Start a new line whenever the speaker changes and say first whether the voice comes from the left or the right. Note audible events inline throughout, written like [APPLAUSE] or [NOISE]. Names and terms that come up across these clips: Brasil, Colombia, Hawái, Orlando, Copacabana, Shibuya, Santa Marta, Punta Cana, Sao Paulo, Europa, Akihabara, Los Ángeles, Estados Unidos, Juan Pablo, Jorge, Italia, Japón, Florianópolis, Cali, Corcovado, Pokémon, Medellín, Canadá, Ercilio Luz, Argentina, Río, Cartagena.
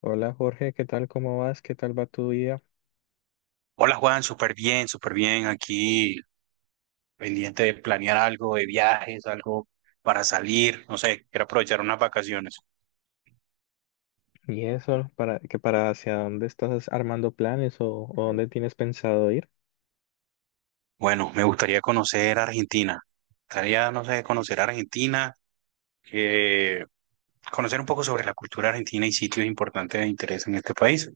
left: Hola Jorge, ¿qué tal? ¿Cómo vas? ¿Qué tal va tu día?
right: Hola Juan, súper bien, súper bien. Aquí pendiente de planear algo de viajes, algo para salir, no sé, quiero aprovechar unas vacaciones.
left: Y eso, para que para hacia dónde estás armando planes o dónde tienes pensado ir?
right: Bueno, me gustaría conocer Argentina. Me gustaría, no sé, conocer Argentina, eh, conocer un poco sobre la cultura argentina y sitios importantes de interés en este país.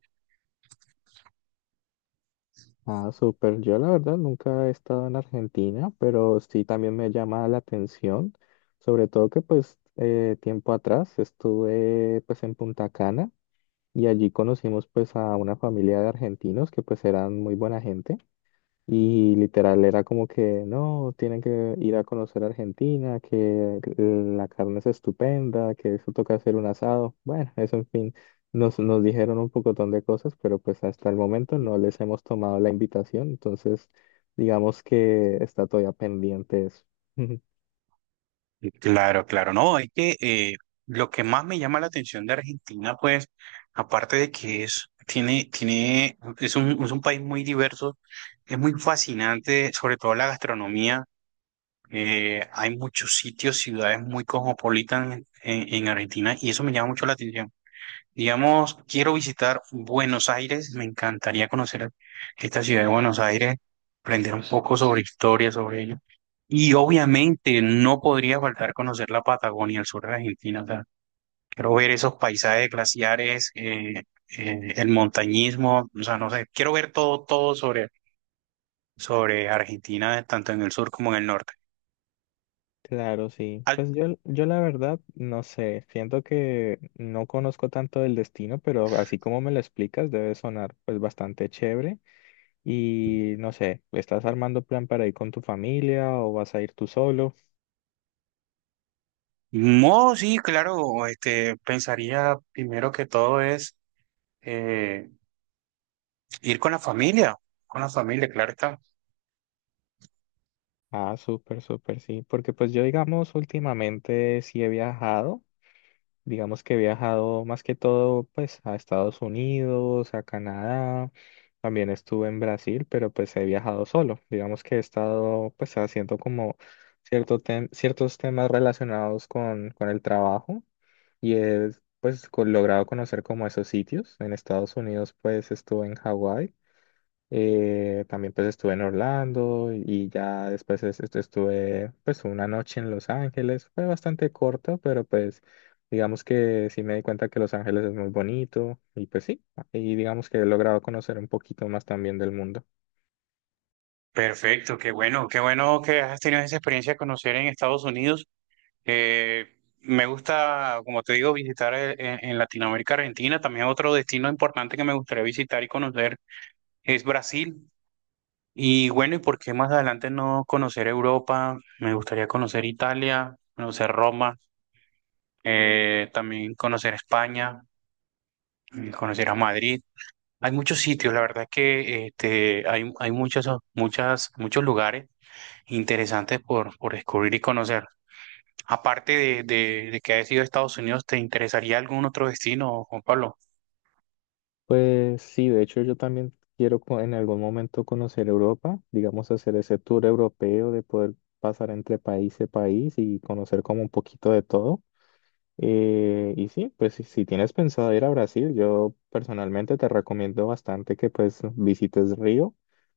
left: Ah, súper. Yo la verdad nunca he estado en Argentina, pero sí también me llama la atención, sobre todo que pues tiempo atrás estuve pues en Punta Cana y allí conocimos pues a una familia de argentinos que pues eran muy buena gente. Y literal era como que no, tienen que ir a conocer Argentina, que la carne es estupenda, que eso toca hacer un asado. Bueno, eso en fin, nos dijeron un pocotón de cosas, pero pues hasta el momento no les hemos tomado la invitación, entonces digamos que está todavía pendiente eso. [LAUGHS]
right: Claro, claro, no, es que lo que más me llama la atención de Argentina, pues, aparte de que es, tiene, es un país muy diverso, es muy fascinante, sobre todo la gastronomía, hay muchos sitios, ciudades muy cosmopolitas en, en Argentina y eso me llama mucho la atención. Digamos, quiero visitar Buenos Aires, me encantaría conocer esta ciudad de Buenos Aires, aprender un poco sobre historia, sobre ello. Y obviamente no podría faltar conocer la Patagonia, el sur de Argentina. O sea, quiero ver esos paisajes glaciares, el montañismo, o sea, no sé, quiero ver todo, todo sobre, sobre Argentina, tanto en el sur como en el norte.
left: Claro, sí.
right: Al,
left: Pues yo la verdad, no sé, siento que no conozco tanto del destino, pero así como me lo explicas, debe sonar pues bastante chévere. Y no sé, ¿estás armando plan para ir con tu familia o vas a ir tú solo?
right: no, sí, claro, este, pensaría primero que todo es eh, ir con la familia, claro está.
left: Ah, súper, súper, sí. Porque pues yo, digamos, últimamente sí he viajado. Digamos que he viajado más que todo, pues, a Estados Unidos, a Canadá. También estuve en Brasil, pero pues he viajado solo. Digamos que he estado, pues, haciendo como ciertos temas relacionados con el trabajo. Y he pues logrado conocer como esos sitios. En Estados Unidos, pues, estuve en Hawái. También pues estuve en Orlando y ya después estuve pues una noche en Los Ángeles. Fue bastante corto, pero pues digamos que sí me di cuenta que Los Ángeles es muy bonito y pues sí, y digamos que he logrado conocer un poquito más también del mundo.
right: Perfecto, qué bueno que has tenido esa experiencia de conocer en Estados Unidos. Eh, me gusta, como te digo, visitar en Latinoamérica, Argentina. También otro destino importante que me gustaría visitar y conocer es Brasil. Y bueno, ¿y por qué más adelante no conocer Europa? Me gustaría conocer Italia, conocer Roma, también conocer España, conocer a Madrid. Hay muchos sitios, la verdad que este, hay muchos, muchas, muchos lugares interesantes por descubrir y conocer. Aparte de, de que hayas ido a Estados Unidos, ¿te interesaría algún otro destino, Juan Pablo?
left: Pues sí, de hecho yo también quiero en algún momento conocer Europa, digamos hacer ese tour europeo de poder pasar entre país y país y conocer como un poquito de todo. Y sí, pues si tienes pensado ir a Brasil, yo personalmente te recomiendo bastante que pues visites Río.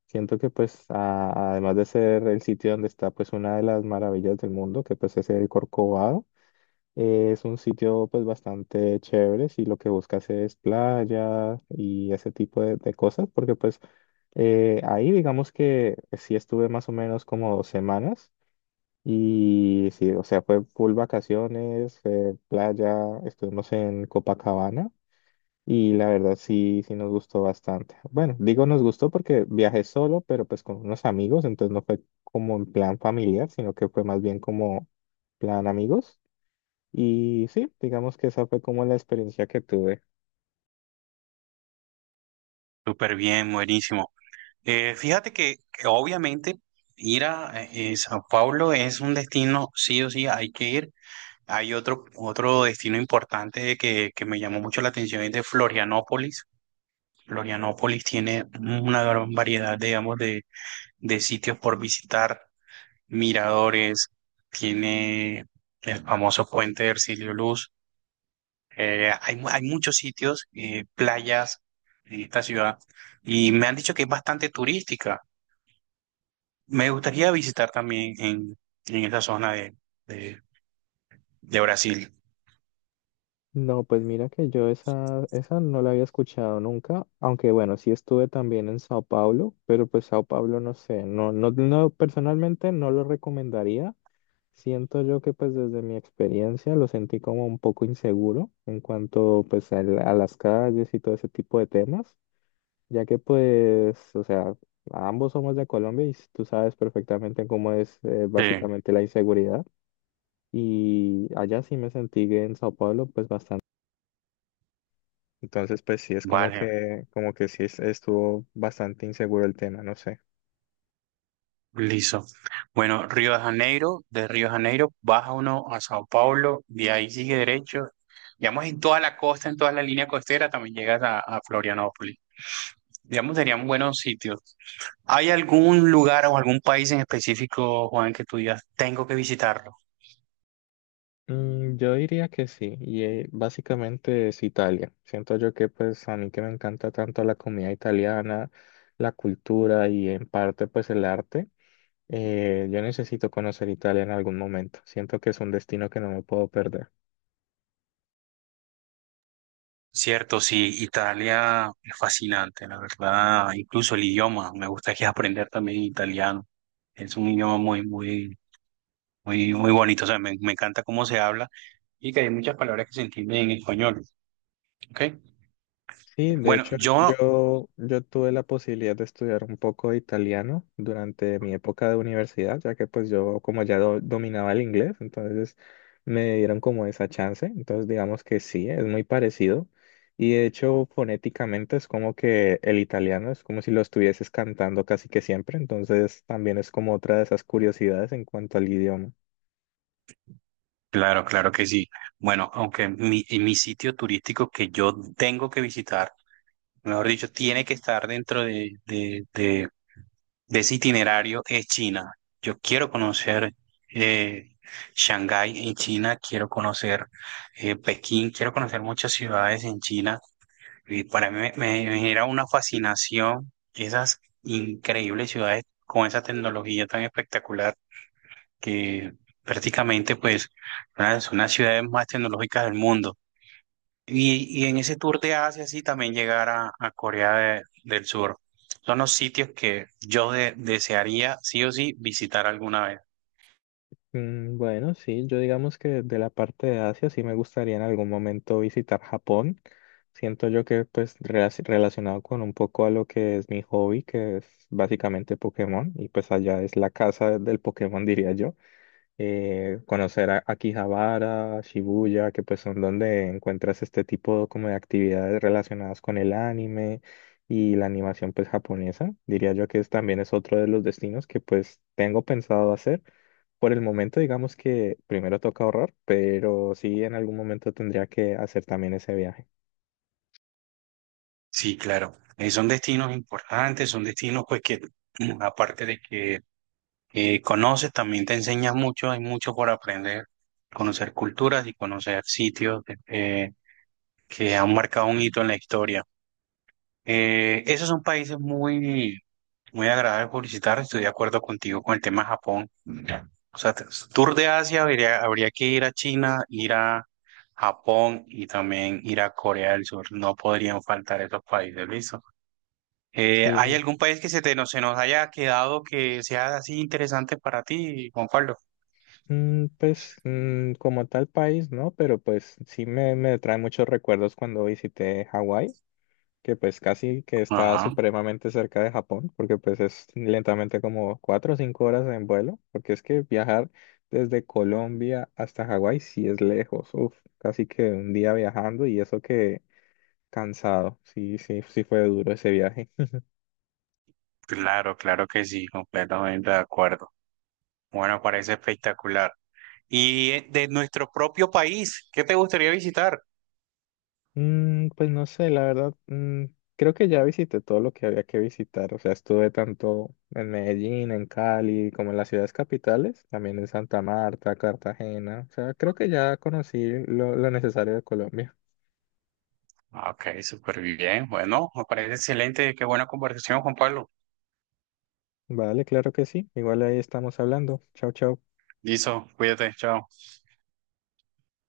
left: Siento que pues además de ser el sitio donde está pues una de las maravillas del mundo, que pues es el Corcovado, es un sitio pues bastante chévere si lo que buscas es playa y ese tipo de cosas, porque pues ahí digamos que sí estuve más o menos como 2 semanas. Y sí, o sea, fue full vacaciones, playa, estuvimos en Copacabana y la verdad sí nos gustó bastante. Bueno, digo nos gustó porque viajé solo, pero pues con unos amigos, entonces no fue como en plan familiar, sino que fue más bien como plan amigos. Y sí, digamos que esa fue como la experiencia que tuve.
right: Súper bien, buenísimo. Fíjate que obviamente ir a Sao Paulo es un destino, sí o sí, hay que ir. Hay otro, otro destino importante que me llamó mucho la atención, es de Florianópolis. Florianópolis tiene una gran variedad, digamos, de sitios por visitar, miradores, tiene el famoso puente de Ercilio Luz. Hay muchos sitios, playas en esta ciudad y me han dicho que es bastante turística. Me gustaría visitar también en esa zona de, de, de Brasil.
left: No, pues mira que yo esa no la había escuchado nunca, aunque bueno, sí estuve también en Sao Paulo, pero pues Sao Paulo no sé, no, no, no, personalmente no lo recomendaría. Siento yo que pues desde mi experiencia lo sentí como un poco inseguro en cuanto pues a, a las calles y todo ese tipo de temas, ya que pues, o sea, ambos somos de Colombia y tú sabes perfectamente cómo es
right: Sí,
left: básicamente la inseguridad. Y allá sí me sentí que en Sao Paulo pues bastante. Entonces, pues sí, es
right: vale.
left: como que sí estuvo bastante inseguro el tema, no sé.
right: Listo. Bueno, Río de Janeiro, de Río de Janeiro baja uno a Sao Paulo, de ahí sigue derecho. Digamos, en toda la costa, en toda la línea costera, también llegas a Florianópolis. Digamos, serían buenos sitios. ¿Hay algún lugar o algún país en específico, Juan, que tú digas, tengo que visitarlo?
left: Mm, yo diría que sí, y básicamente es Italia. Siento yo que pues a mí que me encanta tanto la comida italiana, la cultura y en parte pues el arte, yo necesito conocer Italia en algún momento. Siento que es un destino que no me puedo perder.
right: Cierto, sí, Italia es fascinante, la verdad. Incluso el idioma, me gustaría aprender también italiano. Es un idioma muy, muy bonito, o sea, me encanta cómo se habla y que hay muchas palabras que se entienden en español, ¿ok?
left: Sí, de
right: Bueno,
left: hecho,
right: yo,
left: yo tuve la posibilidad de estudiar un poco de italiano durante mi época de universidad, ya que pues yo como ya dominaba el inglés, entonces me dieron como esa chance. Entonces digamos que sí, es muy parecido. Y de hecho, fonéticamente es como que el italiano es como si lo estuvieses cantando casi que siempre, entonces también es como otra de esas curiosidades en cuanto al idioma.
right: claro, claro que sí. Bueno, aunque mi sitio turístico que yo tengo que visitar, mejor dicho, tiene que estar dentro de, de ese itinerario es China. Yo quiero conocer eh, Shanghái en China, quiero conocer Pekín, quiero conocer muchas ciudades en China. Y para mí me genera una fascinación esas increíbles ciudades con esa tecnología tan espectacular que prácticamente pues son las ciudades más tecnológicas del mundo. Y en ese tour de Asia sí también llegar a Corea del Sur. Son los sitios que yo desearía sí o sí visitar alguna vez.
left: Mm, bueno, sí, yo digamos que de la parte de Asia sí me gustaría en algún momento visitar Japón. Siento yo que pues relacionado con un poco a lo que es mi hobby, que es básicamente Pokémon, y pues allá es la casa del Pokémon, [LAUGHS] diría yo. Conocer a Akihabara, Shibuya, que pues son donde encuentras este tipo como de actividades relacionadas con el anime y la animación pues japonesa. Diría yo que es, también es otro de los destinos que pues tengo pensado hacer por el momento, digamos que primero toca ahorrar, pero sí en algún momento tendría que hacer también ese viaje.
right: Sí, claro. Son destinos importantes, son destinos pues que [CLEARS THROAT] aparte de que conoces, también te enseña mucho, hay mucho por aprender, conocer culturas y conocer sitios que han marcado un hito en la historia. Esos son países muy, muy agradables por visitar, estoy de acuerdo contigo con el tema de Japón. O sea, tour de Asia habría, habría que ir a China, ir a Japón y también ir a Corea del Sur. No podrían faltar esos países, ¿listo? ¿Hay
left: Sí,
right: algún país que se te, no, se nos haya quedado que sea así interesante para ti, Juan Pablo?
left: mm, pues mm, como tal país, ¿no? Pero pues sí me trae muchos recuerdos cuando visité Hawái, que pues casi que está
right: Ajá.
left: supremamente cerca de Japón, porque pues es lentamente como 4 o 5 horas en vuelo, porque es que viajar desde Colombia hasta Hawái sí es lejos, uf, casi que un día viajando y eso que cansado, sí, sí, sí fue duro ese viaje.
right: Claro, claro que sí, completamente de acuerdo. Bueno, parece espectacular. Y de nuestro propio país, ¿qué te gustaría visitar?
left: Mm, pues no sé, la verdad, mm, creo que ya visité todo lo que había que visitar, o sea, estuve tanto en Medellín, en Cali, como en las ciudades capitales, también en Santa Marta, Cartagena, o sea, creo que ya conocí lo necesario de Colombia.
right: Ah, ok, súper bien. Bueno, me parece excelente. Qué buena conversación, Juan Pablo.
left: Vale, claro que sí, igual ahí estamos hablando. Chao, chao.
right: Listo, cuídate, chao.